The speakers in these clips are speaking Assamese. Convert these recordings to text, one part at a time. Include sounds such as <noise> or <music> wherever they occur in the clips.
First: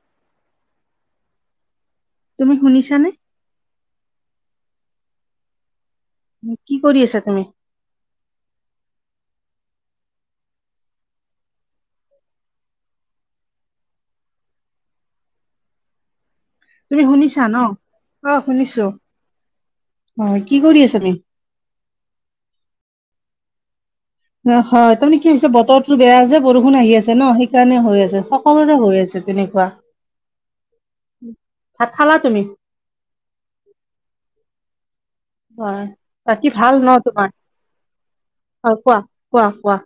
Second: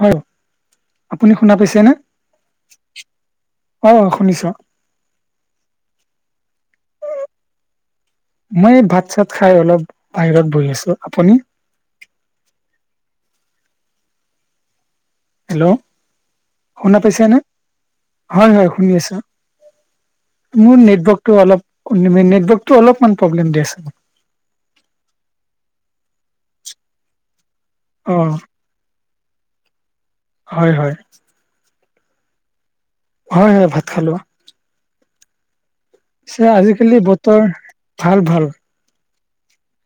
হয়, আপুনি শুনা পাইছে নে? তুমি শুনিছানে? অ শুনিছো। কি কৰি আছা তুমি? মই ভাত-চাত খাই অলপ বাহিৰত বহি আছো। আপুনি? হেল্ল' শুনা তুমি পাইছেনে? শুনিছা ন? অ' হয়, হয় শুনিছো। শুনি আছো। অ' কি মোৰ কৰি আছা তুমি? নেটৱৰ্কটো অলপ নেটৱৰ্কটো অলপমান প্ৰব্লেম দি আছে। ন হয় তাৰমানে কি হৈছে বতৰটো বেয়া যে বৰষুণ আহি আছে ন। সেই সেইকাৰণে হৈ অ আছে। সকলোৰে হৈ আছে তেনেকুৱা। হয়, হয়। ভাত খালা তুমি? হয়, হয় ভাত খালো। হয়। পিছে বাকী আজি-কালি বতৰ ভাল ভাল। অ কোৱা, কোৱা, কোৱা।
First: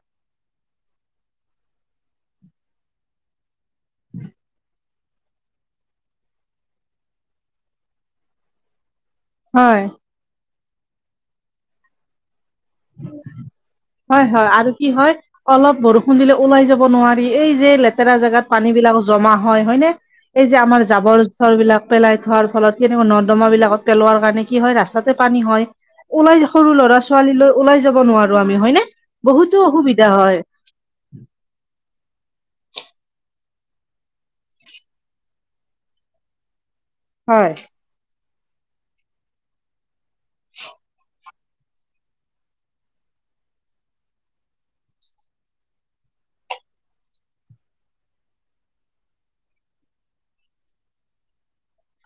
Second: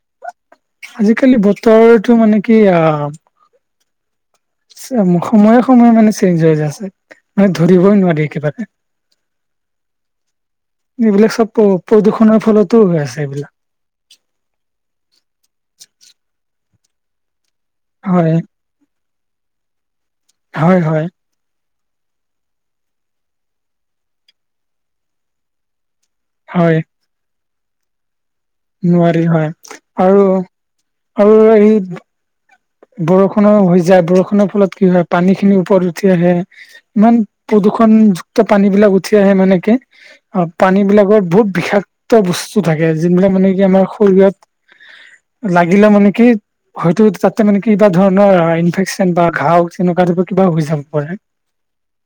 আজি-কালি বতৰটো মানে কি আ <inaudible> সময়ে সময়ে মানে চেঞ্জ হৈ যায় আছে মানে ধৰিবই নোৱাৰি কিবা এটা। হয়। এইবিলাক চব প্ৰদূষণৰ ফলতো হৈ আছে এইবিলাক। হয়, হয়, আৰু কি হয় অলপ বৰষুণ দিলে ওলাই যাব নোৱাৰি। এই যে লে- লেতেৰা হয় জেগাত পানী বিলাক জমা হয়, হয়নে? এই যে হয় আমাৰ হয় জাবৰ থলবিলাক পেলাই থোৱাৰ ফলত কেনিও নৰ্দমাবিলাকত পেলোৱাৰ কাৰণে কি হয় ৰাস্তাতে পানী হয়। ওলাই হয় সৰু ল'ৰা-ছোৱালী লৈ ওলাই যাব নোৱাৰো আমি, হয়নে? নোৱাৰি হয় বহুতো অসুবিধা আৰু হয়। <unintelligible> বৰষুণো হৈ যায়, বৰষুণৰ ফলত কি হয় পানী খিনি ওপৰত উঠি আহে ইমান হয় প্ৰদূষণযুক্ত পানী বিলাক উঠি আহে মানে এনেকে অ পানী বিলাকৰ বহুত বিষাক্ত বস্তু থাকে যোন বিলাক মানে কি আমাৰ শৰীৰত লাগিলে মানে কি হয়তো তাত তাৰ মানে কিবা ধৰণৰ ইনফেকচন বা ঘাঁও তেনেকুৱা টাইপৰ কিবা হৈ যাব পাৰে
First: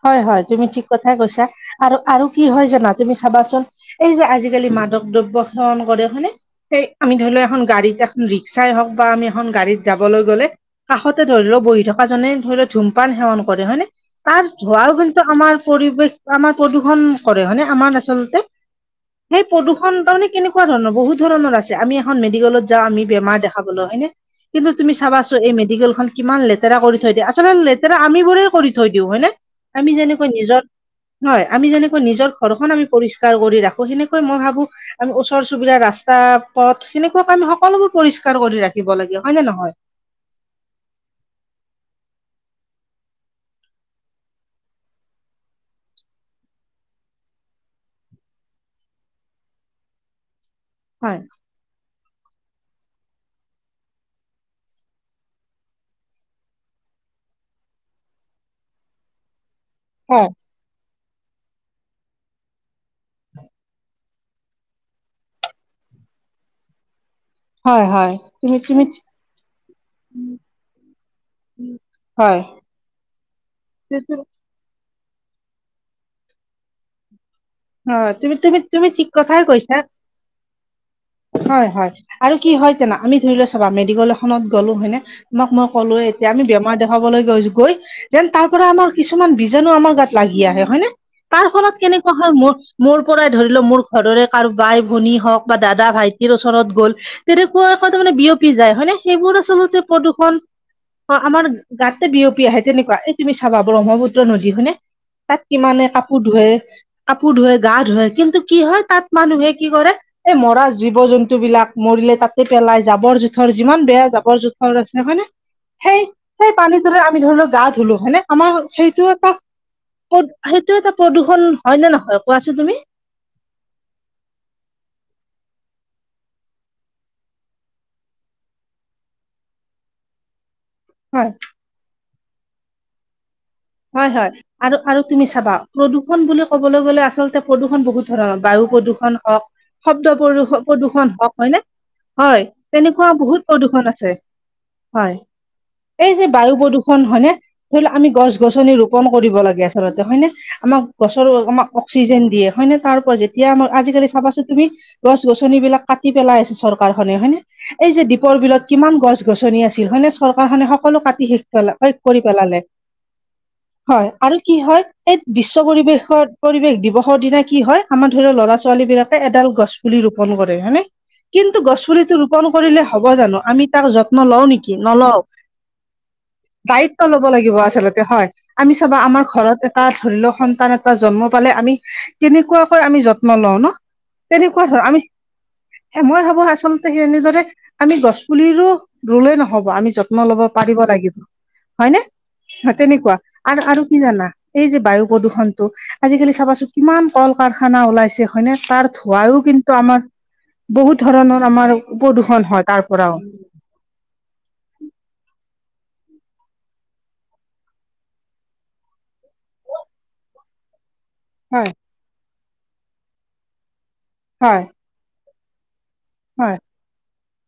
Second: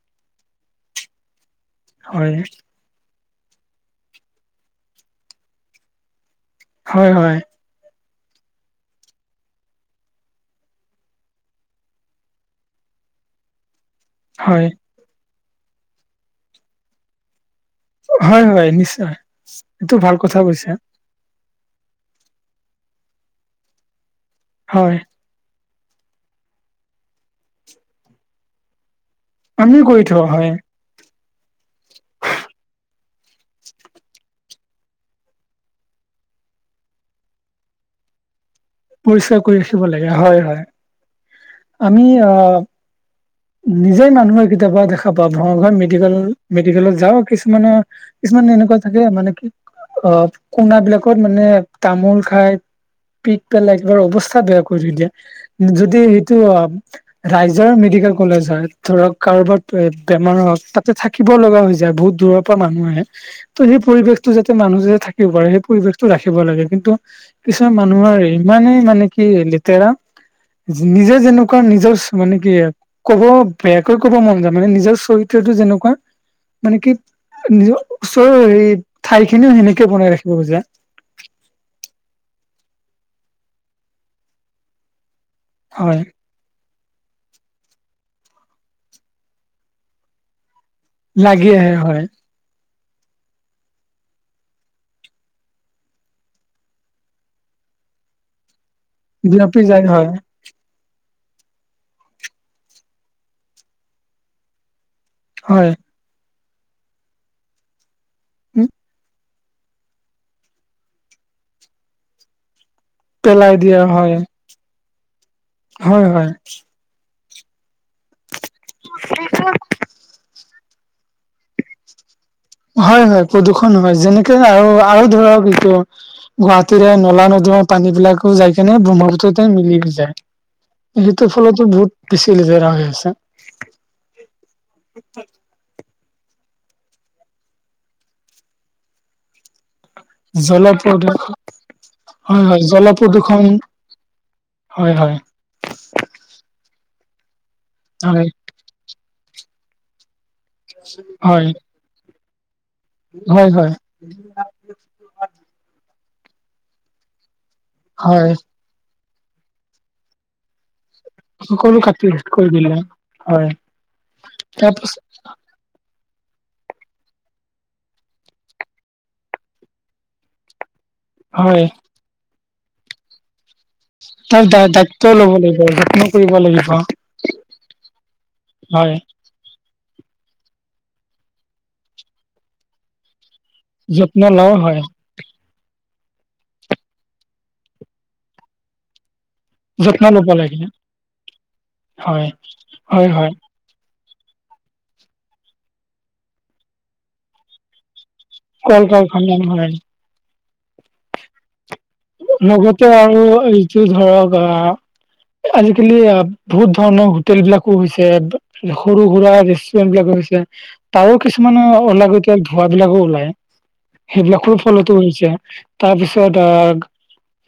হয় হয়, তুমি ঠিক কথাই কৈছা, আৰু আৰু কি হয় জানা তুমি চাবাচোন, এই যে আজিকালি মাদক দ্ৰব্য সেৱন কৰে, হয়নে? এই হয় আমি ধৰি হয় লও এখন গাড়ীত, এখন ৰিক্সাই হওক বা আমি এখন গাড়ীত যাবলৈ গলে কাষতে ধৰি লও বহি থকা জনে ধৰি লও ধূমপান সেৱন কৰে, হয়নে? তাৰ হয় ধোঁৱাও কিন্তু আমাৰ পৰিৱেশ, আমাৰ প্ৰদূষণ- কৰে হয়নে আমাৰ আচলতে, হয় হয় নিশ্চয় সেই প্ৰদূষণ এইটো ভাল তাৰ মানে কথা কেনেকুৱা কৈছা ধৰণৰ বহুত ধৰণৰ আছে আমি এখন মেডিকেলত যাওঁ আমি বেমাৰ দেখাবলৈ, হয় নে? কিন্তু তুমি হয় চাবাচো এই মেডিকেলখন- কিমান লেতেৰা কৰি থৈ দিয়ে, আচলতে লেতেৰা আমিবোৰে কৰি থৈ দিওঁ হয় নে? আমিও আমি কৰি থওঁ যেনেকৈ হয় নিজৰ হয়, আমি যেনেকৈ নিজৰ ঘৰখন আমি পৰিষ্কাৰ কৰি ৰাখো, সেনেকৈ মই ভাবো আমি ওচৰ -চুবুৰীয়া, ৰাস্তা -পথ, সেনেকুৱাকে আমি সকলোবোৰ পৰিস্কাৰ কৰি ৰাখি পৰিষ্কাৰ কৰি ৰাখিব লাগে। হয় হয় আমি অহ নিজেই মানুহৰ কেতিয়াবা দেখা পাওঁ। ভঙাগৰ মেডিকেল মেডিকেলত যাওঁ কিছুমানে কিছুমানে এনেকুৱা থাকে, মানে কি অ কোণ হয় বিলাকত মানে তামোল খাই পিক পেলাই একবাৰ অৱস্থা বেয়া কৰি দিয়ে যদি সেইটো অ ৰাইজৰ মেডিকেল কলেজ হয়, ধৰক কাৰোবাৰ এ হয় বেমাৰ হওক, তাতে থাকিব লগা হৈ যায়। বহুত দূৰৰ পৰা মানুহ আহে ত সেই পৰিৱেশটো যাতে মানুহ যাতে থাকিব পাৰে, সেই পৰিৱেশটো ৰাখিব লাগে কিন্তু কিছুমান হয় হয় মানুহৰ তুমি ইমানেই তুমি মানে কি লেতেৰা নিজে, যেনেকুৱা নিজৰ মানে হয় কি কব বেয়াকৈ কব ম মানে নিজৰ চৰিত্ৰটো যেনেকুৱা মানে কি? নিজৰ হয় ওচৰৰ তুমি তুমি হেৰি, তুমি ঠিক ঠাই কথাই খিনিও কৈছা সেনেকে বনাই ৰাখিব খোজে। হয় হয়। আৰু কি হয় জানা, আমি ধৰি লোৱা চাবা মেডিকেল এখনত গ'লো হয়নে? তুমাক মই ক'লো হয় এ তিয়া আমি বেমাৰ দেখাবলৈ গৈছ গৈ যেন তাৰ পৰা আমাৰ কিছুমান বীজাণু আমাৰ গাত লাগি আহে হয়নে? তাৰ লাগি আহে ফলত কেনেকুৱা হয় মোৰ মোৰ পৰাই ধৰি লও, মোৰ ঘৰৰে কাৰো বাই -ভনী হওক বা দাদা- ভাইটিৰ ওচৰত গ'ল তেনেকুৱা এ তাৰমানে বিয়পি যায় হয় নে? সেইবোৰ বিয়পি আচলতে যায় হয় প্ৰদূষণ অ আমাৰ গাতে বিয়পি আহে। তেনেকুৱা এই তুমি চাবা ব্ৰহ্মপুত্ৰ নদী হয়নে? তাত হয় কিমানে কাপোৰ ধুৱে-কাপোৰ ধুৱে, গা ধোৱে, কিন্তু কি হয়, তাত মানুহে কি কৰে এই মৰা জীৱ জন্তুবিলাক মৰিলে তাত পেলাই জাবৰ পেলাই -জোথৰ দিয়া যিমান বেয়া হয় জাবৰ -জোথৰ আছে, হয় নে সেই হয় হয় -সেই পানীত আমি ধৰি লও গা ধুলো, হয়নে? আমাৰ সেইটো এটা প্ৰদ সেইটো এটা প্ৰদূষণ হয় নে নহয় কোৱাচোন? তুমি হয়, হয় প্ৰদূষণ হয়, যেনেকে আৰু আৰু ধৰক এইটো গুৱাহাটীৰে নলা নৰ্দমাৰ পানী বিলাকো যাই কেনে ব্ৰহ্মপুত্ৰতে মিলি যায় সেইটোৰ হয় ফলতো বহুত বেছি লতেৰা হৈ আছে। হয় হয়। আৰু- আৰু তুমি চাবা, প্ৰদূষণ বুলি ক'বলৈ গ'লে আচলতে প্ৰদূষণ বহুত ধৰণৰ বায়ু প্ৰদূষণ হওক শব্দ প্ৰদূষন প্ৰদূষণ হওক হয় নে? হয়। তেনেকুৱা বহুত প্ৰদূষণ আছে হয়, হয়। এই যে বায়ু প্ৰদূষণ। হয়নে? ধৰি ল আমি হয় গছ গছনি ৰোপণ কৰিব লাগে। ৰতে, হয় নে আমাক গছৰো হয়, আমাক অক্সিজেন দিয়ে হয় নে তাৰ পৰা যেতিয়া হয়, আমাৰ হয়, আজিকালি চাবাচোন তুমি গছ গছনি বিলাক কাটি পেলাই আছ চৰকাৰখনে হয় নে এই যে হয়, দ্বীপৰ বিলত কিমান গছ -গছনি আছিল হয়নে, চৰকাৰখনে সকলো কাটি শেষ পেলা সকলো কাটি শেষ কৰি পেলালে দিলে, হয় হয় আৰু কি হয়, তাৰপাছ এই বিশ্ব পৰিৱেশত, পৰিৱেশ দিৱসৰ দিনা কি হয় আমাৰ ধৰি ল ল'ৰা ছোৱালী বিলাকে এডাল গছ পুলি ৰোপণ কৰে। হয়নে? কিন্তু হয়, গছ পুলিটো ৰোপণ কৰিলে হ'ব জানো আমি তাক যত্ন তাৰ লওঁ দা- নেকি? দায়িত্ব নলওঁ। ল'ব লাগিব, যত্ন কৰিব লাগিব। দায়িত্ব ল'ব লাগিব আচলতে। হয়। আমি হয়, চাবা আমাৰ ঘৰত এটা ধৰি ল সন্তান এটা জন্ম পালে আমি কেনেকুৱাকৈ আমি যত্ন লওঁ ন। যত্ন লও তেনেকুৱা হয়, ধৰ আমি এ মই ভাবো আচলতে সেই এনেদৰে আমি গছ পুলিৰো ৰুলেই নহ'ব আমি যত্ন ল'ব পাৰিব লাগিব। হয়নে? হয়, হয়, তেনেকুৱা হয়। আৰু আৰু কি জানা? এই যে বায়ু প্ৰদূষণটো আজিকালি চাবাচোন কিমান কল কাৰখানা ওলাইছে। হয়নে? কল তাৰ কাৰখানা ধোঁৱাইও হয়, কিন্তু আমাৰ বহুত ধৰণৰ আমাৰ প্ৰদূষণ হয় তাৰ লগতে পৰাও আৰু এইটো ধৰক আহ আজিকালি আ বহুত ধৰণৰ হোটেল বিলাকো হৈছে। সৰু সুৰা ৰেষ্টুৰেন্ট বিলাকো হৈছে। তাৰো কিছুমান হয় অলাগতিয়াল ধোঁৱা বিলাকো ওলাই, সেইবিলাকৰ হয় ফলতো হৈছে। তাৰ পিছত হয় আহ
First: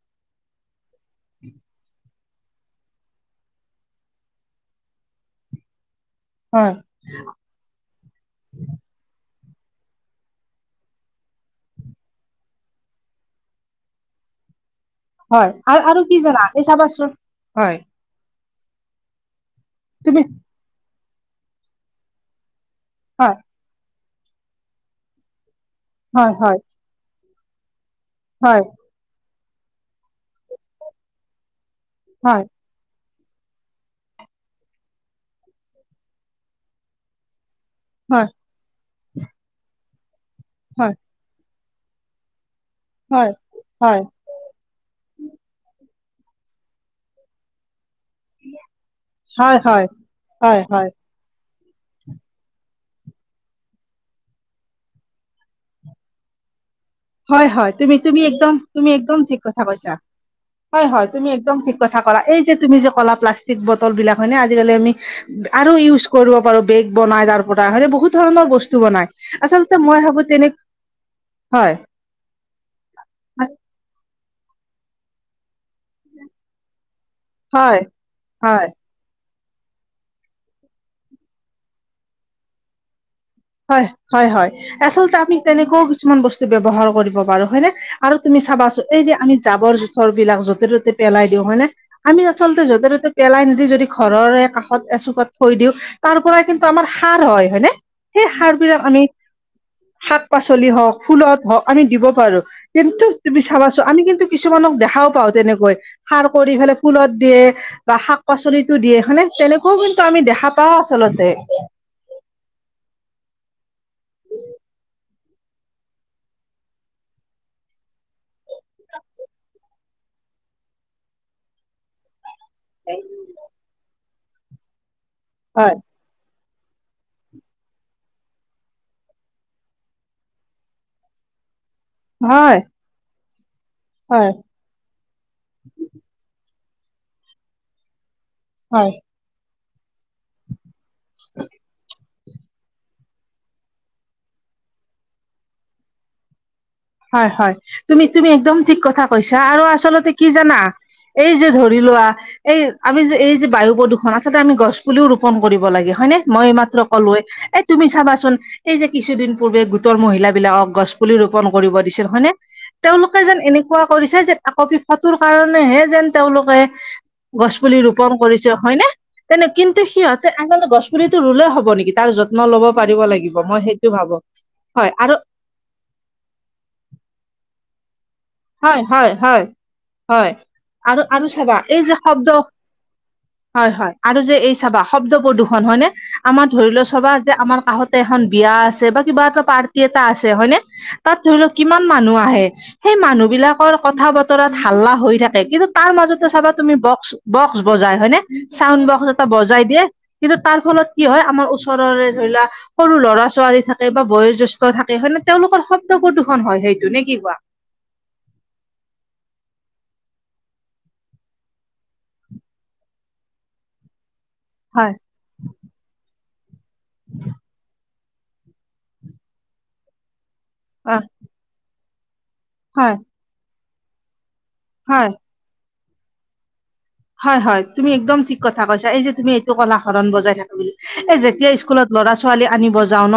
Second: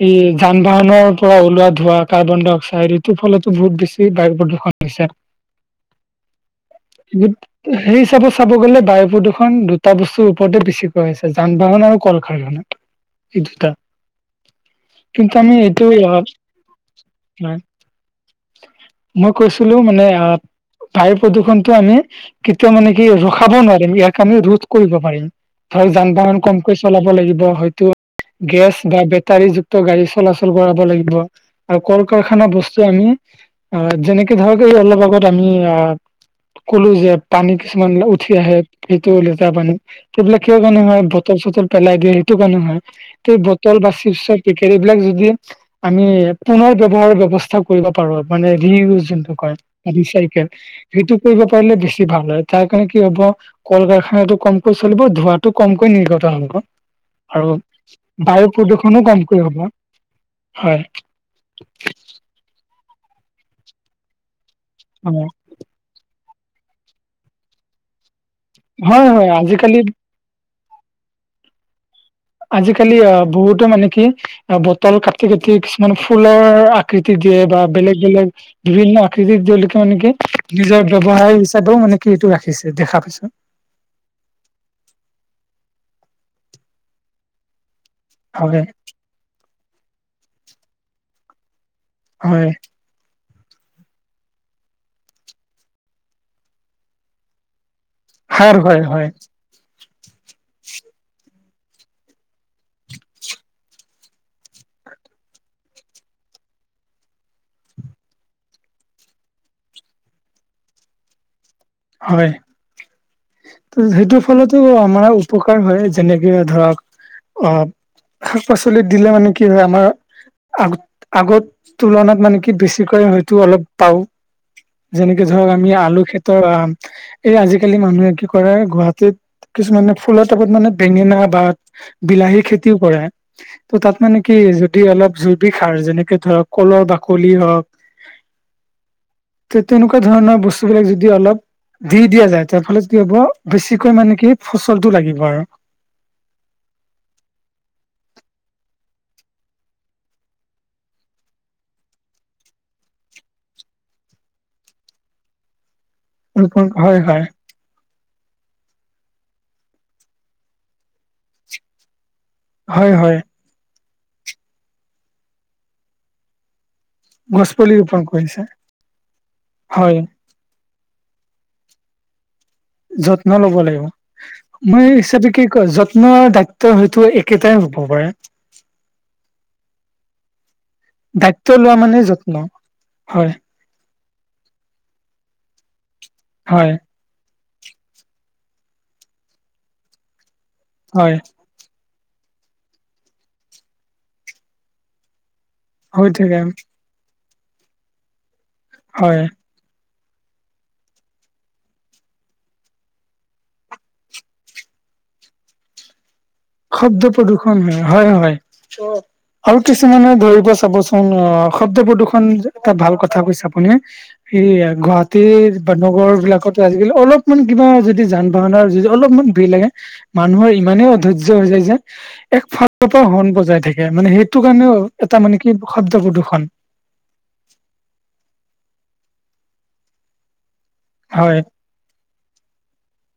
ই যান বাহনৰ পৰা ওলোৱা ধোঁৱা। কাৰ্বন ডাই অক্সাইড এইটোৰ ফলতো বহুত বেছি বায়ু প্ৰদূষণ হৈছে। হয়। সেই হিচাপত চাব গ'লে বায়ু প্ৰদূষণ দুটা বস্তুৰ ওপৰতে বেছিকৈ হৈছে যান বাহন আৰু কল কাৰখানা এই দুটা। কিন্তু হয় আমি এইটো আৰু আৰু কি অ' জানা এই চাবাচোন। হয়। মই কৈছিলো মানে তুমি আ বায়ু প্ৰদূষণটো আমি কেতিয়াও মানে কি হয় ৰখাব নোৱাৰিম ইয়াক আমি ৰোধ কৰিব পাৰিম। ধৰ যান হয় বাহন হয় কমকৈ চলাব লাগিব। হয়টো, হয় গেছ বা বেটাৰী যুক্ত গাড়ী চলাচল কৰাব লাগিব আৰু কল হয় কাৰখানা বস্তু স্টু আমি অ যেনেকে ধৰক এই অলপ আগত আমি আহ কলো যে পানী কিছুমান হয় উঠি আহে সেইটো লেতেৰা পানী সেইবিলাক কিয় কাৰণে হয় বতল চটল পেলাই দিয়ে সেই সেইটো কাৰণে হয়। ত বটল বাচি এই বিলাক যদি আমি পুনৰ ব্যৱহাৰ ব্যৱস্থা কৰিব পাৰোঁ মানে ৰি যোনটো হয় কয় হয় ৰিচাইকেল হয় হয় সেইটো কৰিব পাৰিলে বেছি ভাল হয়। তাৰ কাৰণে কি হ'ব কল কাৰখানাটো কমকৈ চলিব ধোঁৱাটো কমকৈ নিৰ্গত হ'ব। হয় আৰু হয় তুমি তুমি বায়ু একদম তুমি প্ৰদূষণো একদম ঠিক কমকৈ হব কথা কৈছা হয় হয় তুমি একদম ঠিক কথা ক'লা এই যে তুমি যে ক'লা প্লাষ্টিক বটল বিলাক হয়নে আজিকালি আমি আৰু ইউজ কৰিব পাৰোঁ বেগ বনাই তাৰ পৰা হয়নে বহুত ধৰণৰ বস্তু হয় বনাই হয় হয় আচলতে আজিকালি মই ভাবো তেনে, হয় আজিকালি আ বহুতো মানে কি আ বটল কাটি কাটি কিছুমান ফুলৰ আ আকৃতি দিয়ে বা হয় বেলেগ বেলেগ হয় বিভিন্ন আকৃতি তেওঁলোকে মানে কি নিজৰ ব্যৱসায় হিচাপেও মানে কি এইটো ৰাখিছে। দেখা পাইছোঁ। হয় হয় হয় আচলতে আমি তেনেকুৱাও কিছুমান বস্তু ব্যৱহাৰ কৰিব পাৰোঁ। হয় নে? আৰু তুমি হয় চাবাচোন এই যে আমি জাবৰ জোথৰ বিলাক য'তে ত'তে পেলাই দিওঁ হয়নে আমি হয় আচলতে য'তে ত'তে পেলাই নিদি যদি ঘৰৰে কাষত এচুকত থৈ দিওঁ তাৰ পৰাই কিন্তু আমাৰ সাৰ হয়। হয়নে? সেই সাৰ হয় বিলাক আমি হয় শাক পাচলি হওঁক ফুলত হওঁক আমি দিব পাৰোঁ। কিন্তু তুমি চাবাছো আমি কিন্তু কিছুমানক দেখাও পাওঁ তেনেকৈ সাৰ কৰি ফেলে ফুলত দিয়ে বা শাক পাচলিটো দিয়ে হয়নে তেনেকুৱাও কিন্তু আমি দেখা পাও আচলতে হয় যিটো ফলতো আমাৰ উপকাৰ হয় যেনেকে ধৰক অ, শাক পাচলিত দিলে মানে কি হয় আমাৰ আগ আগত তুলনাত মানে কি বেছিকৈ হয়তো অলপ পাওঁ। যেনেকে ধৰক আমি হয়, আলু খেতৰ আম এই আজিকালি মানুহে কি কৰে গুৱাহাটীত কিছুমানে ফুলৰ টাপত মানে বেঙেনা বা বিলাহী হয়, খেতিও কৰে ত' তাত মানে হয়, কি যদি অলপ জৈৱিক সাৰ যেনেকে ধৰক কলৰ বাকলি হ'ক হয় ত তেনেকুৱা ধৰণৰ বস্তু যদি অলপ দি দিয়া যায় তাৰ ফলত কি হ'ব বেছিকৈ মানে কি ফচলতটো লাগিব আৰু হয় হয় তুমি তুমি একদম ঠিক কথা কৈছা আৰু আচলতে কি জানা এই যে ধৰি লোৱা। এই আমি যে এই যে বায়ু প্ৰদূষণ আচলতে আমি গছ পুলিও ৰোপন কৰিব লাগে হয় নে মই ৰোপন মাত্ৰ হয় কলোৱে হয় এই তুমি চাবাচোন এই যে কিছুদিন পূৰ্বে গোটৰ মহিলা বিলাকক গছ পুলি ৰোপন কৰিব দিছিল হয়নে হয় হয় তেওঁলোকে যেন এনেকুৱা কৰিছে যে একপি ফটোৰ কাৰণেহে যেন তেওঁলোকে গছ পুলি ৰোপন কৰিছে হয়নে তেনে কিন্তু হয় সিহঁত আনে গছ পুলিটো ৰুলে হ'ব নেকি তাৰ যত্ন লব পাৰিব যত্ন লাগিব ল'ব মই লাগিব সেইটো ভাবো মই হয় আৰু ইচাজে কি কয় যত্ যত্ন দায়িত্ব হয়তো একেটাই হ'ব পাৰে। হয় হয় হয় হয় আৰু আৰু দায়িত্ব চাবা লোৱা এই যে মানে শব্দ যত্ন হয় হয় আৰু যে এই চাবা শব্দ প্ৰদূষণ হয়নে আমাৰ ধৰি হয় লোৱা চবা যে আমাৰ কাষত তাতে এখন বিয়া আছে বা কিবা এটা পাৰ্টি এটা আছে হয়নে হয় তাত ধৰি লওক কিমান মানুহ আহে সেই মানুহ বিলাকৰ কথা বতৰাত হাল্লা হৈ থাকে কিন্তু তাৰ হৈ মাজতে থাকে চাবা তুমি বক্স বক্স বজাই হয়নে চাউণ্ড বক্স হয় এটা বজাই দিয়ে কিন্তু তাৰ ফলত কি হয় আমাৰ ওচৰৰে ধৰি লোৱা সৰু ল'ৰা ছোৱালী থাকে বা বয়োজ্যেষ্ঠ থাকে হয় নে তেওঁলোকৰ শব শব্দ প্ৰদূষণ হয় শব্দ প্ৰদূষণ হয় হয় হয়। আৰু কিছুমানে ধৰিব চাবচোন অ শব্দ প্ৰদূ্ষন এটা ভাল কথা কৈছে আপুনি সেয়া হয় গুৱাহাটীৰ বা নগৰ বিলাকতো আজিকালি অলপমান কিবা যদি যান বাহনৰ যি অলপমান ভিৰ লাগে মানুহৰ ইমানেই অ অধৰ্য হৈ যায় যে একফালৰ হয় পৰা হণ বজাই থাকে মানে সেইটো কাৰণেও হয় এটা মানে কি শব্দ প্ৰদূৰণ হয় হয় তুমি একদম ঠিক কথা কৈছা এই যে তুমি এইটো কলা হৰণ বজাই থাকো বুলি এই হয় যেতিয়া স্কুলত ল'ৰা ছোৱালী আনিব যাও ন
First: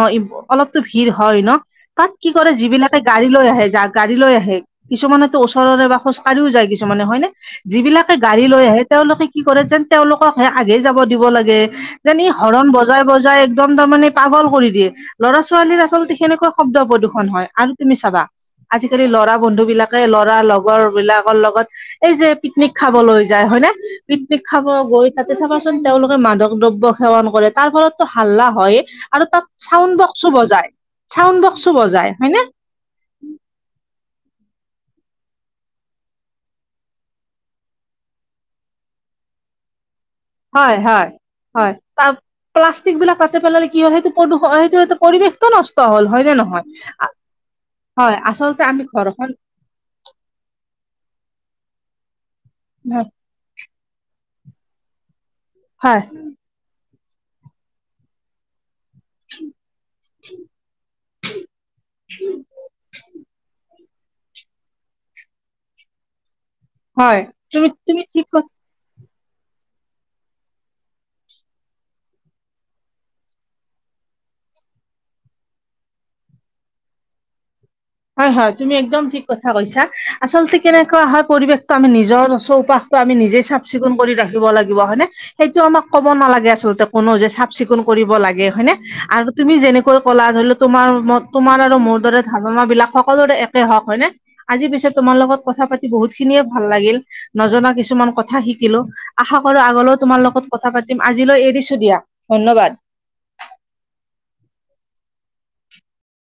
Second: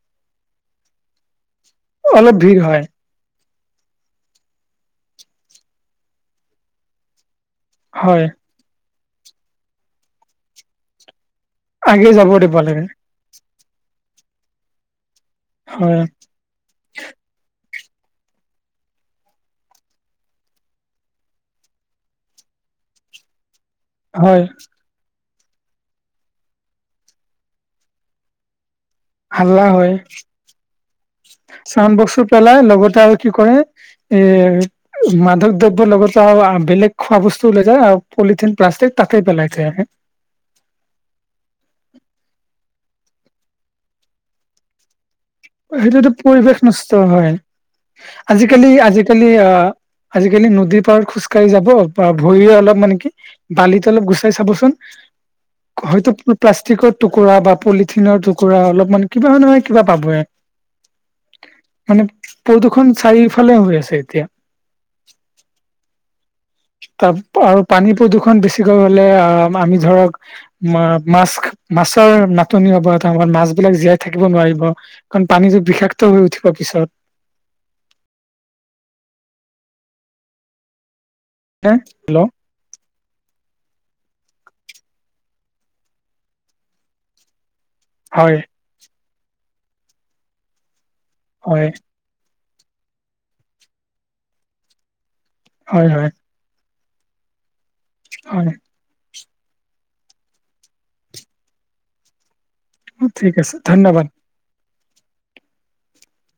অলপতো ভিৰ হয় ন তাত কি অলপ কৰে ভিৰ হয় যিবিলাকে গাড়ী লৈ আহে যাক গাড়ী লৈ আহে কিছুমানেতো ওচৰৰে বা খোজ কাঢ়িও যায় কিছুমানে হয়নে। যিবিলাকে হয় গাড়ী লৈ আহে তেওঁলোকে কি কৰে যেন তেওঁলোকক সে আগেই যাব দিব লাগে। আগে যেন যাব দিব হৰণ লাগে বজাই বজাই একদম তাৰমানে পাগল কৰি দিয়ে লৰা ছোৱালীৰ হয় আচলতে সেনেকুৱা শব্দ প্ৰদূষণ হয় আৰু তুমি চাবা আজিকালি লৰা বন্ধু বিলাকে ল'ৰা লগৰ বিলাকৰ লগত এই যে পিকনিক খাবলৈ যায় হয় নে হয় পিকনিক খাব গৈ তাতে চাবাচোন তেওঁলোকে মাদক দ্ৰব্য সেৱন কৰে তাৰ ফলতো হাল্লা হইয়ে আৰু তাত হাল্লা হয় চাউণ্ড বক্সো বজায় চাউণ্ড বক্সো বজায় হয়নে। এ লগতে আৰু কি কৰে এ মাদক দ্ৰব্যৰ লগতে আৰু বেলেগ খোৱা বস্তু লৈ যায় আৰু পলিথিন প্লাষ্টিক তাতে পেলাই থৈ আহে। হয়-হয়-হয় তাত প্লাষ্টিক বিলাক তাতে পেলালে কি হয় সেইটো প্ৰদষ সেইটো - সেইটো পৰিৱেশ সেইটোৱেতো পৰিৱেশ নষ্ট হয় হয় আচলতে আমি আজিকালি- ঘৰখন আজিকালি আহ আজিকালি নদীৰ পাৰত খোজকাঢ়ি যাব বা ভৰিয়ে অলপ মানে হয় কি বালিত অলপ গুচাই চাবচোন হয় হয়তো প্লাষ্টিকৰ টুকুৰা বা পলিথিনৰ টুকুৰা অলপমান কিবা নহয় কিবা পাবয়ে। মানে প্ৰদূষণ চাৰিওফালে হৈ আছে এতিয়া হয়, তাৰ আৰু তুমি পানী তুমি ঠিক প্ৰদূ্ষণ কথা বেছিকৈ হলে আহ আমি ধৰক মা মাছস্ক মাছৰ নাটনি হ'ব এটাসময়ত মাছ বিলাক জীয়াই থাকিব নোৱাৰিব কাৰণ পানীটো বিষাক্ত হৈ উঠিব পিছত হয় হয় তুমি একদম ঠিক কথা কৈছা আচলতে কেনেকুৱা হয় পৰিৱেশটো আমি হেল্ল' নিজৰ চৌপাশ ত'আমি নিজে চাফ চিকুণ কৰি ৰাখিব লাগিব হয়নে সেইটো আমাক ক'ব নালাগে আচলতে কোনো যে চা চিকুণ কৰিব হয় লাগে হয়নে আৰু তুমি যেনেকৈ কলা ধৰি লওঁ তোমাৰ মত তোমাৰ হয় আৰু মোৰ দৰে ভাবনাবিলাক সকলোৰে একে হওক হয় নে আজি পিছে তোমাৰ লগত কথা হয় পাতি হয় বহুত খিনিয়ে ভাল লাগিল নজনা কিছুমান কথা হয় শিকিলোঁ। আশা কৰো আগলৈওঁ তোমাৰ লগত কথা পাতিম আজিলৈ এৰিছোঁ দিয়া ধন্যবাদ। উম, ঠিক আছে ধন্যবাদ।